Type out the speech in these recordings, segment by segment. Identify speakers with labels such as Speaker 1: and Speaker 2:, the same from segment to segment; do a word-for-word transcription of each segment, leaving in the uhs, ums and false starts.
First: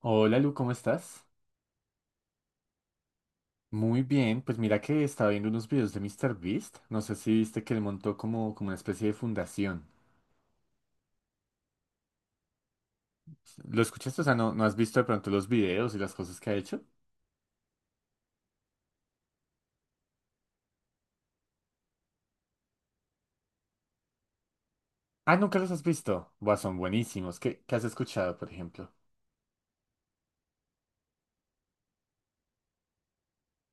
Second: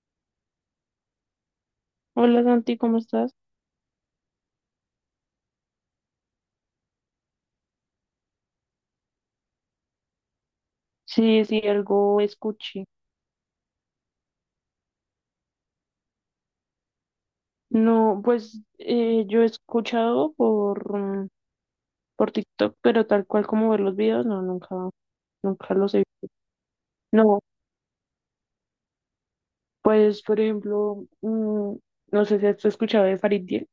Speaker 1: Hola Lu, ¿cómo estás?
Speaker 2: Hola Santi, ¿cómo estás?
Speaker 1: Muy bien, pues mira que estaba viendo unos videos de míster Beast. No sé si viste que él montó como, como una especie de fundación.
Speaker 2: Sí, sí, algo escuché.
Speaker 1: ¿Lo escuchaste? O sea, ¿no, no has visto de pronto los videos y las cosas que ha hecho?
Speaker 2: No, pues eh, yo he escuchado por, mm, por TikTok, pero tal cual como ver los videos, no, nunca,
Speaker 1: Ah, ¿nunca los
Speaker 2: nunca
Speaker 1: has
Speaker 2: los he visto.
Speaker 1: visto? Buah, son
Speaker 2: No,
Speaker 1: buenísimos. ¿Qué, qué has escuchado, por ejemplo?
Speaker 2: pues por ejemplo, mm, no sé si has escuchado de Farid Dieck.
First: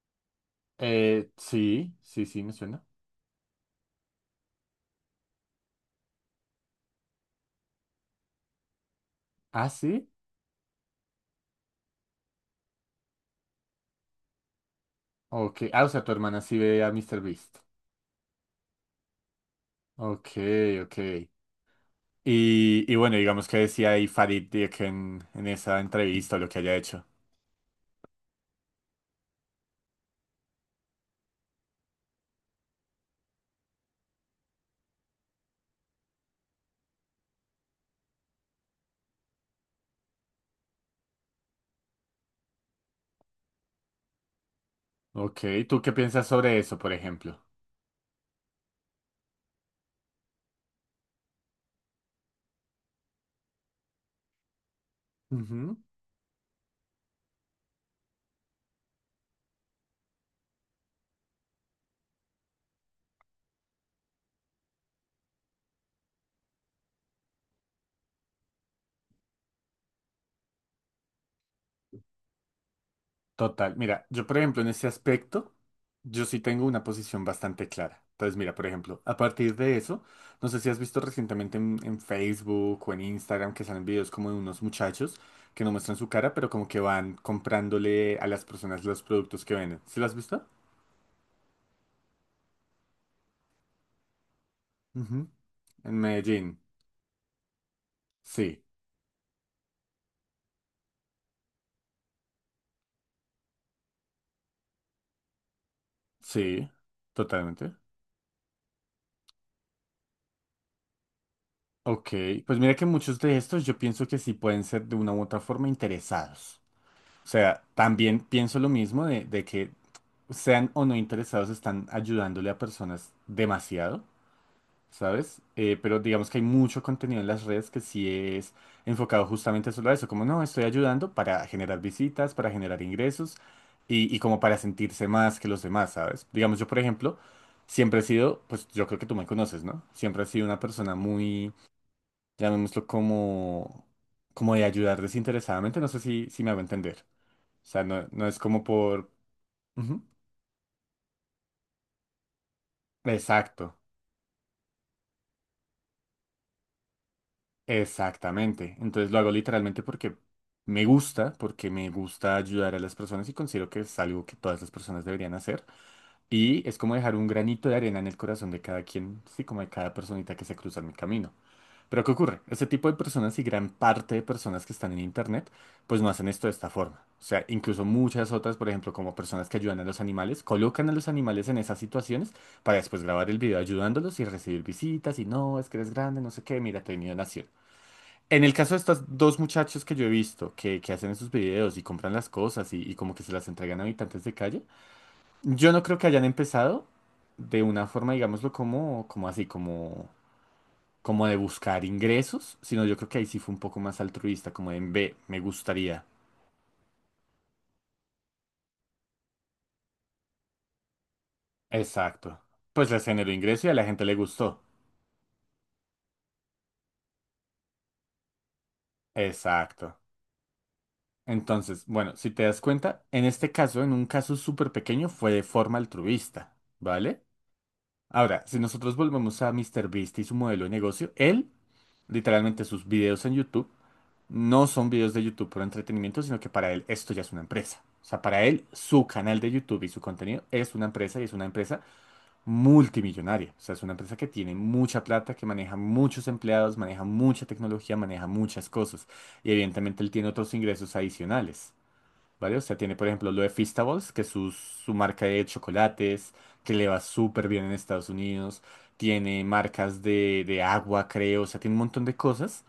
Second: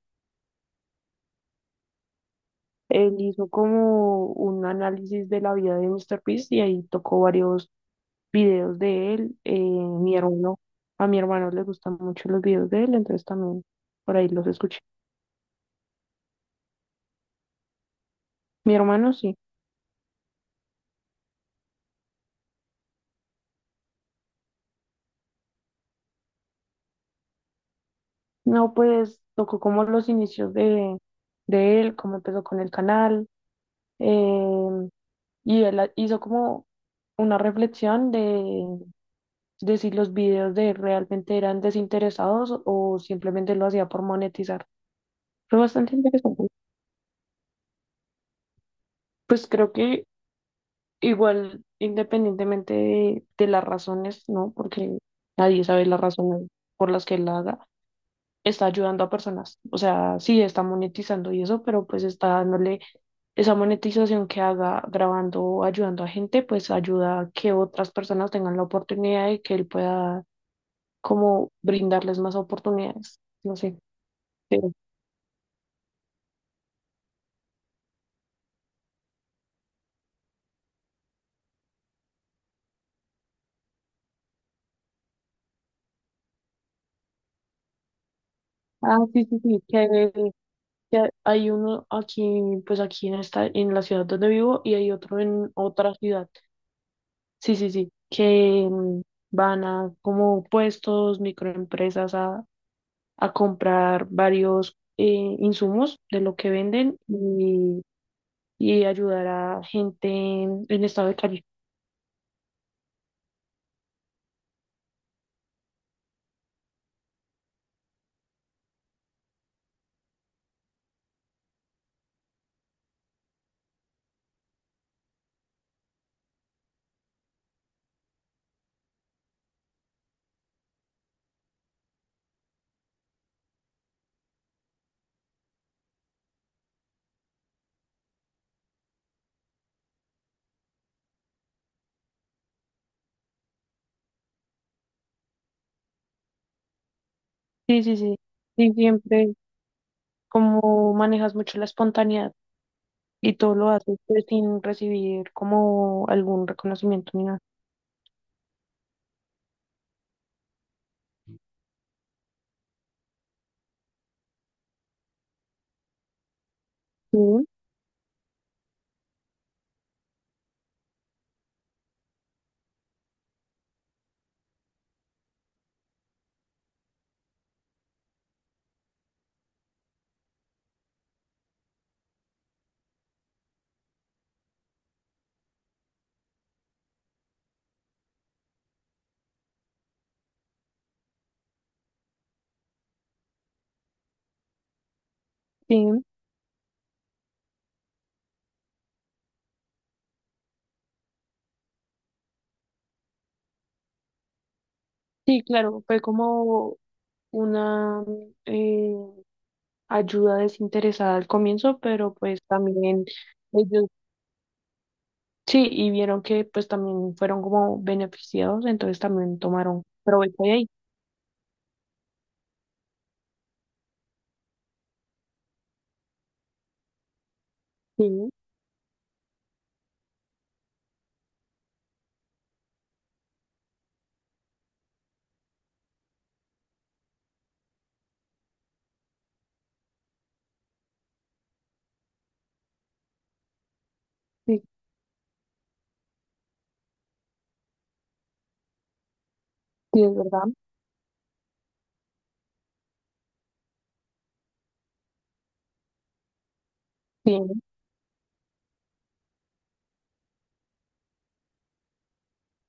Speaker 1: Eh, sí, sí, sí, me suena.
Speaker 2: Él hizo como un análisis de la vida de míster Beast y ahí tocó varios videos de él. Eh,
Speaker 1: Ah, sí.
Speaker 2: mi hermano, a mi hermano le gustan mucho los videos de él, entonces también por ahí los escuché.
Speaker 1: Ok. Ah, o sea, tu hermana sí ve a míster Beast.
Speaker 2: Mi hermano sí.
Speaker 1: Ok, ok. Y, y bueno, digamos que decía ahí Farid Dieck en, en esa entrevista o lo que haya hecho.
Speaker 2: No, pues tocó como los inicios de, de él, cómo empezó con el canal, em, y él ha- hizo como una reflexión de, de si los videos de él realmente eran desinteresados o simplemente lo hacía por monetizar.
Speaker 1: Ok,
Speaker 2: Fue
Speaker 1: ¿tú qué
Speaker 2: bastante
Speaker 1: piensas
Speaker 2: interesante.
Speaker 1: sobre eso, por ejemplo?
Speaker 2: Pues creo que igual, independientemente de, de las razones, ¿no? Porque nadie
Speaker 1: Ujú.
Speaker 2: sabe las razones por las que él la haga, está ayudando a personas. O sea, sí, está monetizando y eso, pero pues está dándole esa monetización que haga grabando o ayudando a gente, pues ayuda a que otras personas tengan la oportunidad y que él pueda como brindarles más oportunidades. No
Speaker 1: Total,
Speaker 2: sé.
Speaker 1: mira, yo por ejemplo en
Speaker 2: pero-
Speaker 1: ese aspecto, yo sí tengo una posición bastante clara. Entonces, mira, por ejemplo, a partir de eso, no sé si has visto recientemente en, en Facebook o en Instagram que salen videos como de unos muchachos que no muestran su cara, pero como que van comprándole a las personas
Speaker 2: ah,
Speaker 1: los
Speaker 2: sí, sí,
Speaker 1: productos que
Speaker 2: sí,
Speaker 1: venden. ¿Sí lo
Speaker 2: que,
Speaker 1: has visto?
Speaker 2: que hay uno aquí, pues aquí en esta, en la ciudad donde vivo y hay otro
Speaker 1: Ujú.
Speaker 2: en
Speaker 1: En
Speaker 2: otra ciudad.
Speaker 1: Medellín.
Speaker 2: Sí, sí, sí,
Speaker 1: Sí,
Speaker 2: que mm, van a como puestos, microempresas a a comprar varios eh, insumos de lo que
Speaker 1: sí,
Speaker 2: venden
Speaker 1: totalmente.
Speaker 2: y, y ayudar a gente en, en estado de calle.
Speaker 1: Ok, pues mira que muchos de estos yo pienso que sí pueden ser de una u otra forma interesados. O sea, también pienso lo mismo de, de que sean o no interesados están ayudándole a personas demasiado, ¿sabes? Eh, pero digamos que hay mucho contenido en las redes que sí es enfocado justamente solo a eso, como no, estoy ayudando para generar visitas, para generar ingresos y, y como para sentirse más que los demás, ¿sabes? Digamos yo, por ejemplo, siempre he sido, pues yo creo que tú me conoces, ¿no? Siempre he sido una persona muy, llamémoslo como, como de ayudar desinteresadamente, no sé si, si me hago entender. O
Speaker 2: Sí,
Speaker 1: sea,
Speaker 2: sí,
Speaker 1: no,
Speaker 2: sí.
Speaker 1: no es como
Speaker 2: Y
Speaker 1: por...
Speaker 2: siempre
Speaker 1: Ujú.
Speaker 2: como manejas mucho la espontaneidad y todo lo
Speaker 1: Exacto,
Speaker 2: haces pues, sin recibir como algún reconocimiento ni nada.
Speaker 1: exactamente. Entonces lo hago literalmente porque me gusta, porque me gusta ayudar a las personas y considero que es algo que todas las personas deberían hacer. Y es como dejar
Speaker 2: Sí,
Speaker 1: un granito de arena en el corazón de cada quien, sí, como de cada personita que se cruza en mi camino. Pero ¿qué ocurre? Este tipo de personas y gran parte de personas que están en Internet, pues no hacen esto de esta forma. O sea, incluso muchas otras, por ejemplo, como personas que ayudan a los animales, colocan a los animales en esas situaciones para después grabar el video ayudándolos y recibir visitas y no, es que eres grande, no sé qué, mira, te he venido a naciendo. En el caso de estos dos muchachos que yo he visto que, que hacen esos videos y compran las cosas y, y como que se las entregan a habitantes de calle, yo no creo
Speaker 2: sí,
Speaker 1: que hayan empezado de una forma, digámoslo, como, como así, como como de buscar ingresos, sino yo creo que ahí sí fue un poco más altruista, como de en ve, me
Speaker 2: sí, claro, fue
Speaker 1: gustaría.
Speaker 2: como una eh, ayuda desinteresada al comienzo, pero
Speaker 1: Exacto.
Speaker 2: pues
Speaker 1: Pues les
Speaker 2: también
Speaker 1: generó ingreso y a la
Speaker 2: ellos.
Speaker 1: gente le gustó.
Speaker 2: Sí, y vieron que pues también fueron como beneficiados, entonces también tomaron
Speaker 1: Exacto.
Speaker 2: provecho de ahí.
Speaker 1: Entonces, bueno, si te das cuenta, en este caso, en un caso súper pequeño, fue de forma altruista, ¿vale?
Speaker 2: Sí,
Speaker 1: Ahora, si nosotros volvemos a Mister Beast y su modelo de negocio, él, literalmente sus videos en YouTube, no son videos de YouTube por entretenimiento, sino que para él esto ya es una empresa. O sea, para él, su canal de YouTube y su contenido es una empresa y es una empresa multimillonaria. O sea, es una empresa que tiene
Speaker 2: sí,
Speaker 1: mucha plata, que maneja muchos empleados, maneja mucha tecnología, maneja muchas cosas. Y evidentemente
Speaker 2: sí,
Speaker 1: él
Speaker 2: es
Speaker 1: tiene
Speaker 2: verdad.
Speaker 1: otros ingresos adicionales. ¿Vale? O sea, tiene, por ejemplo, lo de Feastables, que es su, su marca de chocolates, que le va súper
Speaker 2: Bien,
Speaker 1: bien en Estados Unidos. Tiene marcas de, de agua, creo. O sea, tiene un montón de cosas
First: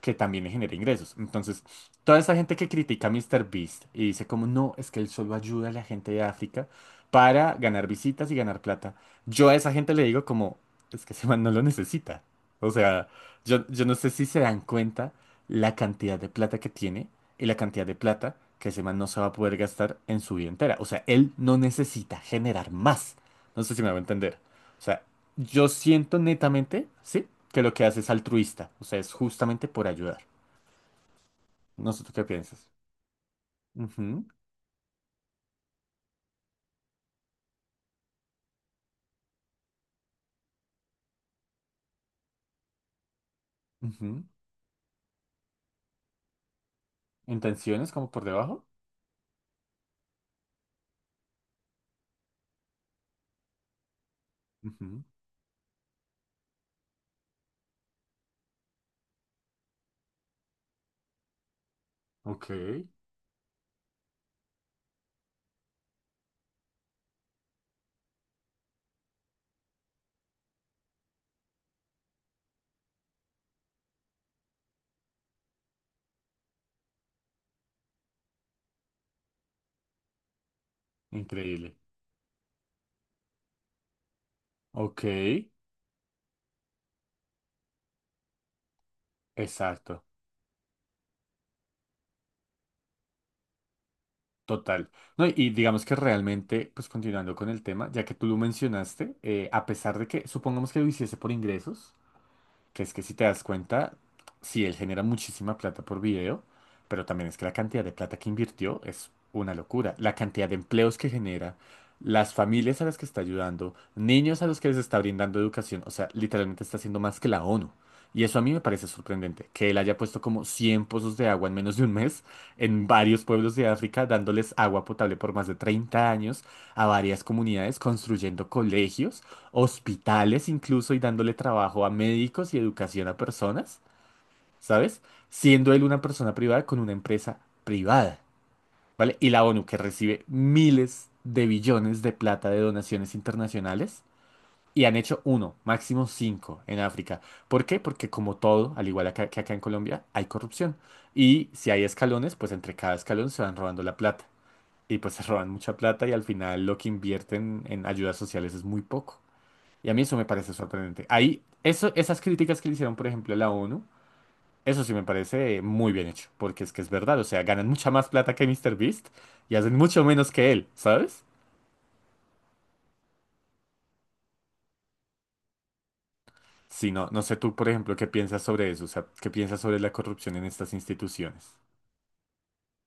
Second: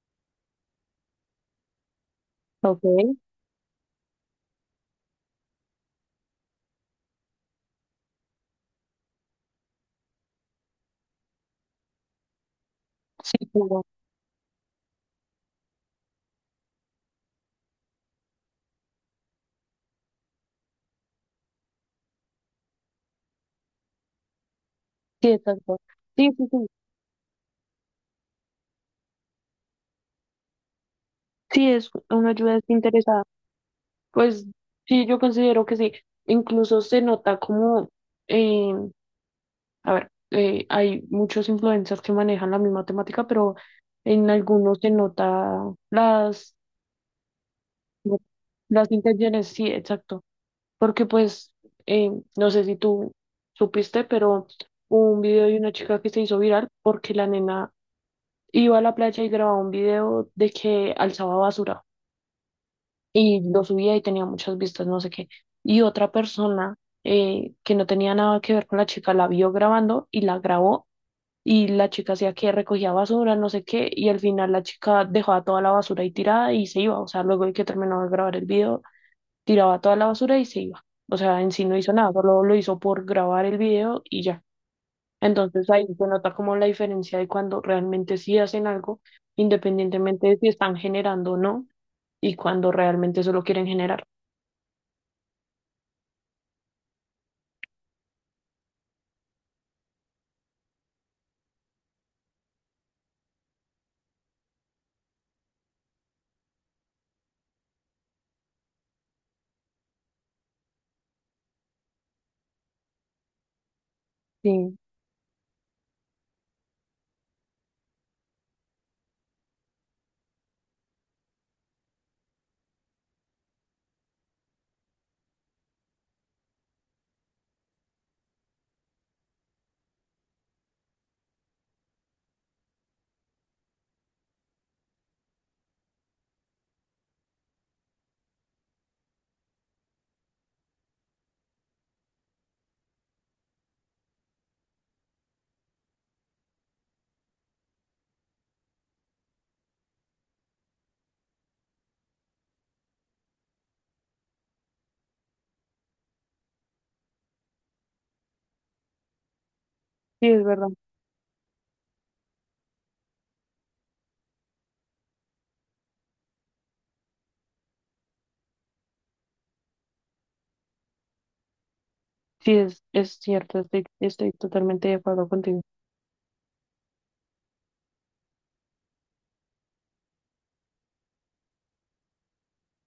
Speaker 1: que también le genera ingresos. Entonces, toda esa gente que critica a
Speaker 2: ok.
Speaker 1: míster Beast y dice como, no, es que él solo ayuda a la gente de África para ganar visitas y ganar plata. Yo a esa gente le digo como, es que ese man no lo necesita. O sea,
Speaker 2: Sí,
Speaker 1: yo,
Speaker 2: claro.
Speaker 1: yo no sé si se dan cuenta la cantidad de plata que tiene y la cantidad de plata que ese man no se va a poder gastar en su vida entera. O sea, él no necesita generar más. No sé si me va a entender. O sea,
Speaker 2: Sí,
Speaker 1: yo
Speaker 2: exacto.
Speaker 1: siento
Speaker 2: Sí, sí, sí.
Speaker 1: netamente, ¿sí? Que lo que hace es altruista. O sea, es justamente por ayudar.
Speaker 2: Sí, es
Speaker 1: No sé tú qué
Speaker 2: una ayuda
Speaker 1: piensas.
Speaker 2: desinteresada.
Speaker 1: Ujú,
Speaker 2: Pues sí, yo considero que sí. Incluso se nota como, eh, a ver, eh, hay muchos influencers que manejan la misma temática, pero
Speaker 1: ujú.
Speaker 2: en algunos se nota las,
Speaker 1: Intenciones como por debajo.
Speaker 2: las intenciones, sí, exacto. Porque pues, eh, no sé si tú supiste, pero
Speaker 1: Ujú.
Speaker 2: hubo un video de una chica que se hizo viral porque la nena iba a la playa y grababa un video de que alzaba basura
Speaker 1: Ok.
Speaker 2: y lo subía y tenía muchas vistas, no sé qué. Y otra persona eh, que no tenía nada que ver con la chica la vio grabando y la grabó y la chica hacía que recogía basura, no sé qué, y al final la chica dejaba toda la basura ahí tirada y se iba. O sea, luego de que terminó de grabar el video, tiraba toda la basura y se iba. O sea, en sí
Speaker 1: Increíble.
Speaker 2: no hizo nada, solo lo hizo por grabar el video y ya.
Speaker 1: Ok.
Speaker 2: Entonces ahí se nota como la diferencia de cuando realmente sí hacen algo,
Speaker 1: Exacto.
Speaker 2: independientemente de si están generando o no, y cuando realmente solo quieren generar.
Speaker 1: Total. No, y digamos que realmente, pues continuando con el tema, ya que tú lo mencionaste, eh, a pesar de que supongamos que lo hiciese por ingresos, que es que si te das cuenta, sí, él genera muchísima plata por video, pero también es que la cantidad de plata que invirtió es una locura. La cantidad de empleos que genera, las familias a las que está ayudando, niños a los que les
Speaker 2: Sí,
Speaker 1: está brindando educación, o sea, literalmente está haciendo más que la ONU. Y eso a mí me parece sorprendente, que él haya puesto como cien pozos de agua en menos de un mes en varios pueblos de África, dándoles agua potable por más de treinta años a varias comunidades, construyendo colegios, hospitales incluso y dándole trabajo a médicos y educación a personas, ¿sabes? Siendo él una persona privada con una empresa privada, ¿vale? Y la ONU que recibe miles de billones de plata de donaciones internacionales y han hecho uno, máximo cinco en África. ¿Por qué? Porque como todo, al igual acá- que acá en Colombia, hay corrupción. Y si hay escalones, pues entre cada escalón se van robando la plata. Y pues se roban mucha plata y al final lo que invierten en ayudas sociales es muy poco. Y a mí eso me
Speaker 2: sí, es
Speaker 1: parece
Speaker 2: verdad.
Speaker 1: sorprendente. Ahí, eso, esas críticas que le hicieron, por ejemplo, a la ONU, eso sí me parece muy bien hecho, porque es que es verdad, o sea, ganan mucha más plata que Mister Beast y hacen mucho menos que él, ¿sabes?
Speaker 2: Sí, es, es cierto, estoy, estoy totalmente de acuerdo contigo.
Speaker 1: Si no, no sé tú, por ejemplo, qué piensas sobre eso, o sea, qué piensas sobre la corrupción en estas instituciones.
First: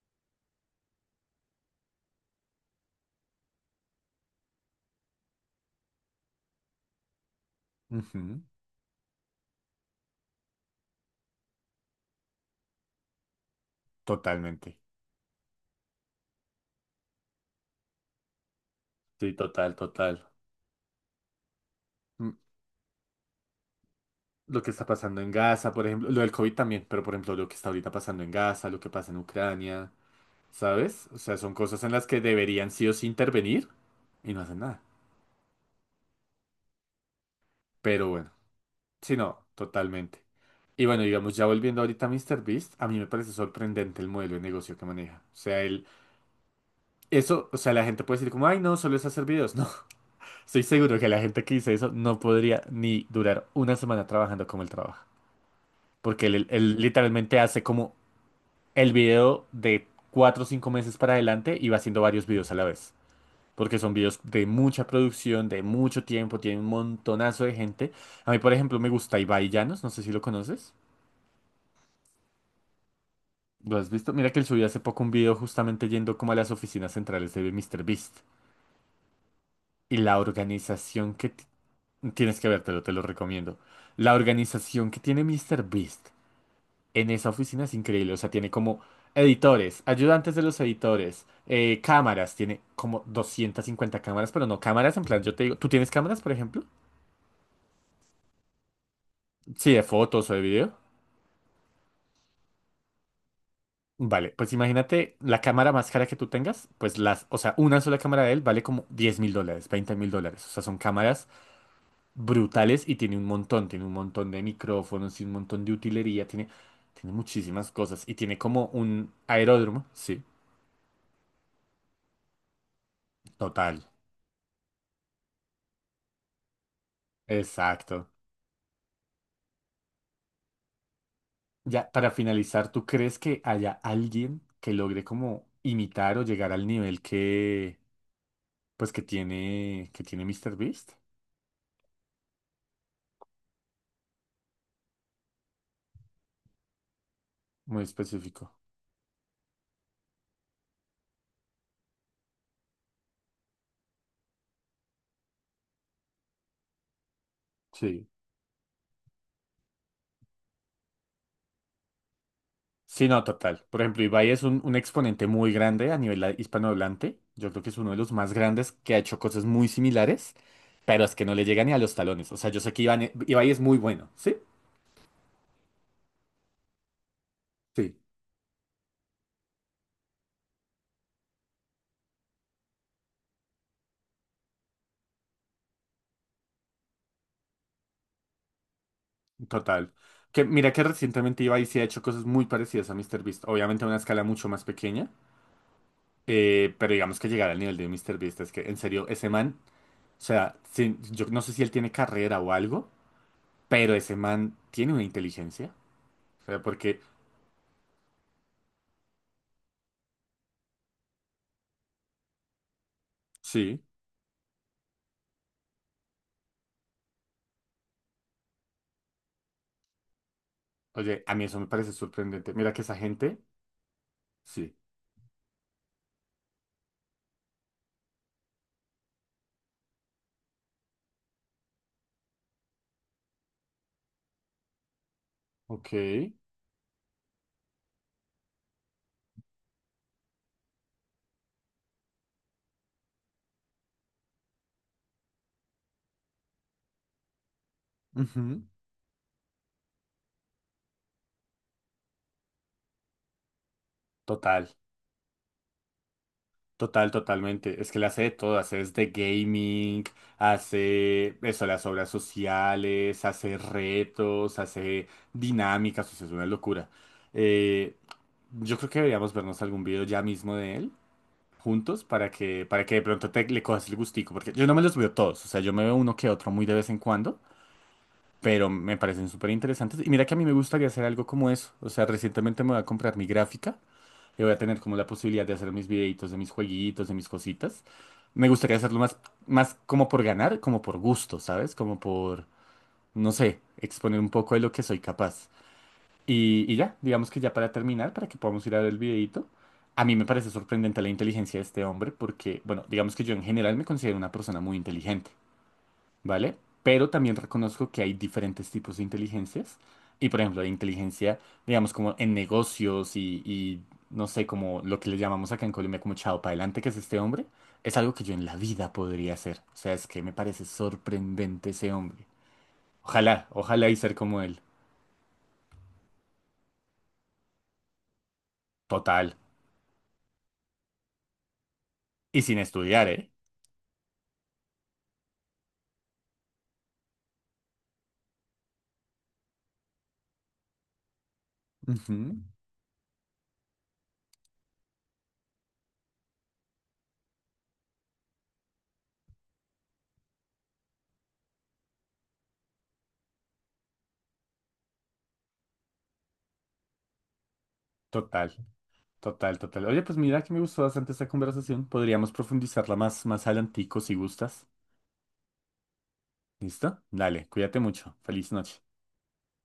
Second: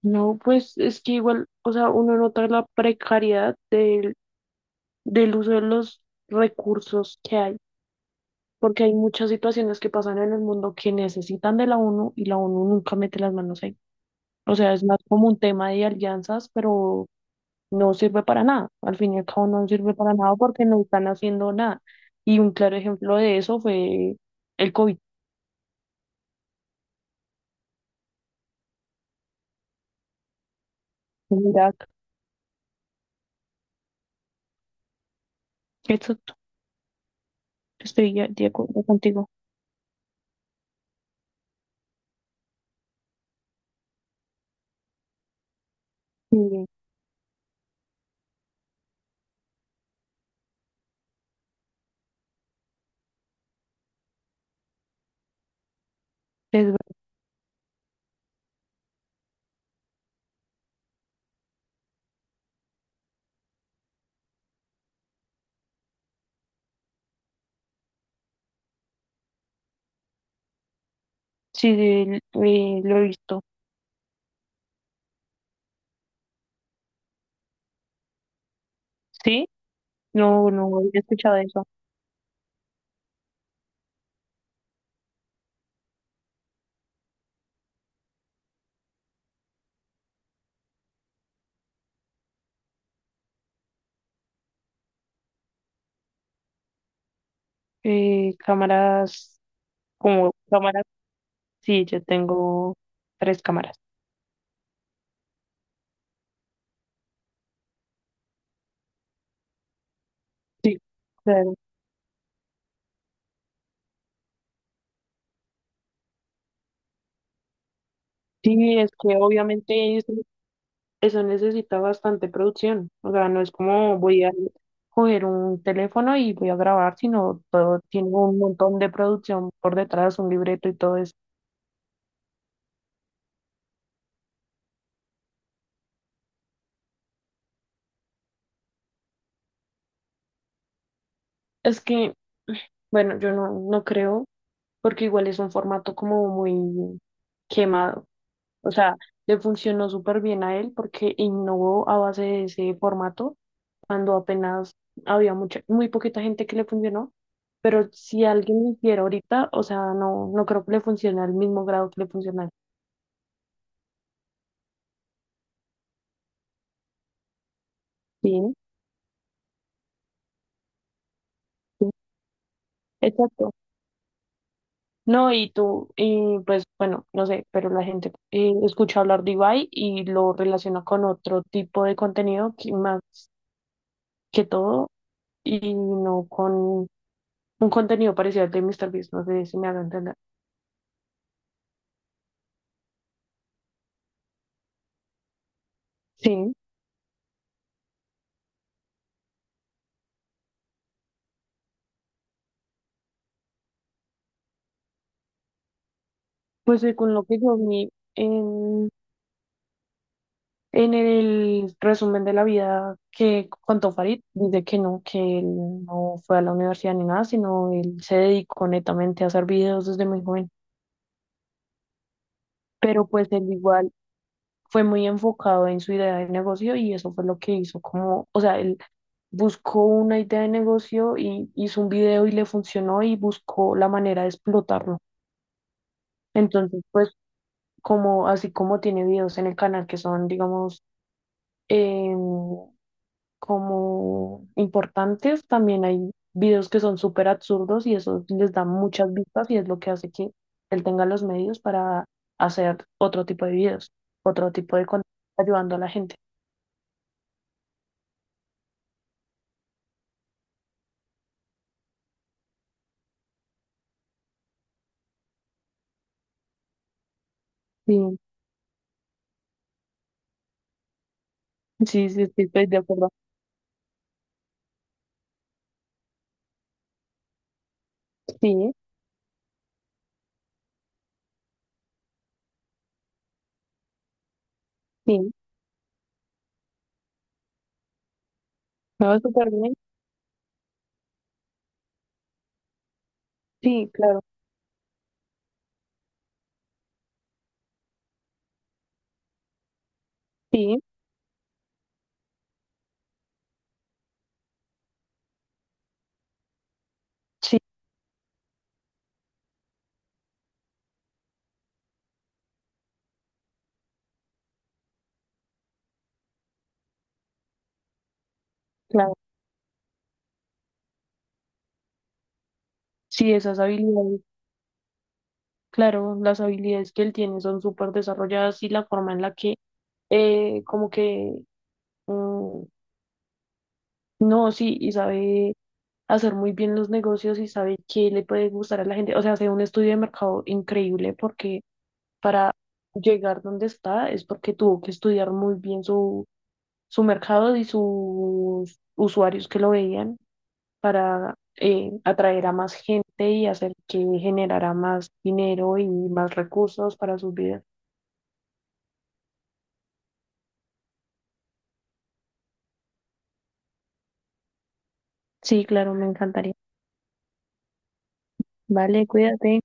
Speaker 2: No, pues es que igual, o sea, uno nota la precariedad del, del uso de los recursos que hay.
Speaker 1: Ujú.
Speaker 2: Porque hay muchas situaciones que pasan en el mundo que necesitan de la O N U y la O N U nunca mete las manos ahí. O sea,
Speaker 1: Totalmente.
Speaker 2: es más como un tema de alianzas, pero no sirve para nada. Al fin y al
Speaker 1: Sí,
Speaker 2: cabo no
Speaker 1: total,
Speaker 2: sirve para
Speaker 1: total.
Speaker 2: nada porque no están haciendo nada.
Speaker 1: Mm.
Speaker 2: Y un claro ejemplo de eso fue
Speaker 1: Lo que
Speaker 2: el
Speaker 1: está
Speaker 2: COVID
Speaker 1: pasando en Gaza, por ejemplo, lo del COVID también, pero por ejemplo, lo que está ahorita pasando en Gaza, lo que pasa en Ucrania, ¿sabes? O sea,
Speaker 2: en
Speaker 1: son cosas
Speaker 2: Irak.
Speaker 1: en las que deberían sí o sí intervenir y no hacen nada.
Speaker 2: Exacto,
Speaker 1: Pero
Speaker 2: estoy ya-
Speaker 1: bueno,
Speaker 2: de acuerdo
Speaker 1: sí,
Speaker 2: contigo.
Speaker 1: no, totalmente. Y bueno, digamos, ya volviendo ahorita a míster Beast, a mí me parece sorprendente el modelo de negocio que maneja. O sea, él,
Speaker 2: Sí,
Speaker 1: eso, o sea, la gente puede decir como, ay, no, solo es hacer videos. No, estoy seguro que la gente que dice eso no podría ni durar una semana trabajando como él trabaja. Porque él,
Speaker 2: es ver-
Speaker 1: él literalmente hace como el video de cuatro o cinco meses para adelante y va haciendo varios videos a la vez. Porque son videos de mucha producción, de mucho tiempo, tiene un montonazo de gente. A mí, por ejemplo, me gusta Ibai Llanos, no sé si lo conoces.
Speaker 2: sí, eh, lo he visto.
Speaker 1: ¿Lo has visto? Mira que él subió hace poco un video justamente yendo como a las oficinas centrales de míster Beast.
Speaker 2: ¿Sí?
Speaker 1: Y la
Speaker 2: No, no he
Speaker 1: organización que...
Speaker 2: escuchado
Speaker 1: ti-,
Speaker 2: eso.
Speaker 1: tienes que vértelo, te lo recomiendo. La organización que tiene míster Beast en esa oficina es increíble. O sea, tiene como editores, ayudantes de los editores, eh, cámaras. Tiene como doscientas cincuenta cámaras, pero no cámaras en plan, yo te digo, ¿tú tienes cámaras, por ejemplo?
Speaker 2: Eh, cámaras,
Speaker 1: Sí, de fotos
Speaker 2: como
Speaker 1: o de video.
Speaker 2: cámaras, sí, yo tengo tres cámaras.
Speaker 1: Vale, pues imagínate la cámara más cara que tú tengas, pues las, o sea, una sola cámara de él vale como diez mil dólares, veinte mil dólares. O sea, son
Speaker 2: Sí,
Speaker 1: cámaras
Speaker 2: claro.
Speaker 1: brutales y tiene un montón, tiene un montón de micrófonos, tiene un montón de utilería, tiene, tiene muchísimas cosas y tiene como
Speaker 2: Sí, es
Speaker 1: un
Speaker 2: que
Speaker 1: aeródromo,
Speaker 2: obviamente eso,
Speaker 1: sí,
Speaker 2: eso necesita bastante producción. O sea, no es
Speaker 1: total,
Speaker 2: como voy a coger un teléfono y voy a grabar, sino todo tiene
Speaker 1: exacto.
Speaker 2: un montón de producción por detrás, un libreto y todo eso.
Speaker 1: Ya, para finalizar, ¿tú crees que haya alguien que logre como imitar o llegar al nivel que, pues que tiene, que tiene míster Beast?
Speaker 2: Es que, bueno, yo no, no creo, porque igual es un formato como muy
Speaker 1: Muy
Speaker 2: quemado.
Speaker 1: específico.
Speaker 2: O sea, le funcionó súper bien a él porque innovó a base de ese formato cuando apenas había mucha, muy poquita gente que le funcionó, pero
Speaker 1: Sí.
Speaker 2: si alguien lo hiciera ahorita, o sea, no, no creo que le funcione al mismo grado que le funciona.
Speaker 1: Sí, no, total. Por ejemplo, Ibai es un, un exponente muy grande a nivel, ah, hispanohablante. Yo creo que es uno de los más
Speaker 2: Bien,
Speaker 1: grandes que ha hecho cosas muy similares, pero es que no le llega ni a
Speaker 2: sí,
Speaker 1: los talones. O sea, yo sé que Iván- Ibai
Speaker 2: exacto.
Speaker 1: es muy bueno, ¿sí?
Speaker 2: No, y tú, y pues bueno, no sé, pero la
Speaker 1: Sí,
Speaker 2: gente eh, escucha hablar de Ibai y lo relaciona con otro tipo de contenido que más que todo y no con un contenido parecido al de MrBeast, no sé si me hago
Speaker 1: total.
Speaker 2: entender.
Speaker 1: Que, mira que recientemente Ibai sí ha hecho cosas muy parecidas a MrBeast, obviamente a una escala mucho más pequeña,
Speaker 2: Sí,
Speaker 1: eh, pero digamos que llegar al nivel de MrBeast es que, en serio, ese man, o sea, sí, yo no sé si él tiene carrera o algo, pero ese man tiene una inteligencia. O sea,
Speaker 2: pues
Speaker 1: porque
Speaker 2: según lo que yo vi en En el resumen de la vida que
Speaker 1: sí.
Speaker 2: contó Farid, dice que no, que él no fue a la universidad ni nada, sino él se dedicó netamente a hacer videos desde muy joven.
Speaker 1: Oye, a mí eso me parece sorprendente. Mira que esa
Speaker 2: Pero pues
Speaker 1: gente,
Speaker 2: él igual
Speaker 1: sí.
Speaker 2: fue muy enfocado en su idea de negocio y eso fue lo que hizo como, o sea, él buscó una idea de negocio y hizo un video y le funcionó y buscó la manera de explotarlo.
Speaker 1: Ok.
Speaker 2: Entonces, pues como así como tiene videos en el canal que son, digamos, em, como importantes. También hay videos que son súper absurdos y eso les
Speaker 1: Ujú.
Speaker 2: da muchas vistas y es lo que hace que él tenga los medios para hacer otro tipo de videos, otro
Speaker 1: Total,
Speaker 2: tipo de contenido ayudando a la gente.
Speaker 1: total, totalmente. Es que le hace de todo, hace desde gaming, hace eso, las obras sociales, hace retos, hace dinámicas, o sea, es una locura. Eh,
Speaker 2: Sí,
Speaker 1: yo creo que deberíamos vernos algún video ya mismo de él, juntos,
Speaker 2: sí, sí,
Speaker 1: para
Speaker 2: sí, estoy
Speaker 1: que,
Speaker 2: de
Speaker 1: para que de
Speaker 2: acuerdo.
Speaker 1: pronto te, le cojas el gustico, porque yo no me los veo todos, o sea, yo me veo uno que otro muy de vez en cuando. Pero
Speaker 2: Sí,
Speaker 1: me parecen súper interesantes. Y mira que a mí me gustaría hacer algo como eso. O sea, recientemente me voy a comprar mi gráfica y voy a tener como la
Speaker 2: sí,
Speaker 1: posibilidad de hacer mis videitos de mis jueguitos, de mis cositas. Me gustaría hacerlo
Speaker 2: me
Speaker 1: más,
Speaker 2: va súper bien.
Speaker 1: más como por ganar, como por gusto, ¿sabes? Como por, no sé,
Speaker 2: Sí, claro,
Speaker 1: exponer un poco de lo que soy capaz. Y, y ya, digamos que ya para terminar, para que podamos ir a ver el videito. A mí me parece
Speaker 2: sí,
Speaker 1: sorprendente la inteligencia de este hombre porque, bueno, digamos que yo en general me considero una persona muy inteligente. ¿Vale? Pero también
Speaker 2: sí,
Speaker 1: reconozco que hay diferentes tipos de inteligencias. Y por ejemplo, la inteligencia, digamos, como en negocios y, y, no sé, como lo que le llamamos acá en Colombia como chao para adelante, que es este hombre, es algo que yo en la vida
Speaker 2: claro.
Speaker 1: podría hacer. O sea, es que me parece sorprendente ese hombre.
Speaker 2: Sí,
Speaker 1: Ojalá,
Speaker 2: esas
Speaker 1: ojalá y ser
Speaker 2: habilidades,
Speaker 1: como él.
Speaker 2: claro, las habilidades que él tiene son súper desarrolladas y la forma en la
Speaker 1: Total.
Speaker 2: que, eh, como que,
Speaker 1: Y sin
Speaker 2: mm,
Speaker 1: estudiar, ¿eh?
Speaker 2: no, sí, y sabe hacer muy bien los negocios y sabe qué le puede gustar a la gente. O sea, hace un estudio de mercado increíble porque
Speaker 1: Ujú.
Speaker 2: para llegar donde está es porque tuvo que estudiar muy bien su, su mercado y sus usuarios que lo veían para eh, atraer a más gente y hacer que generara más dinero y más recursos para sus vidas.
Speaker 1: Total, total, total. Oye, pues mira que me gustó bastante esta conversación. Podríamos profundizarla más, más adelantico si gustas.
Speaker 2: Sí, claro, me encantaría.
Speaker 1: ¿Listo? Dale, cuídate mucho. Feliz noche.
Speaker 2: Vale, cuídate.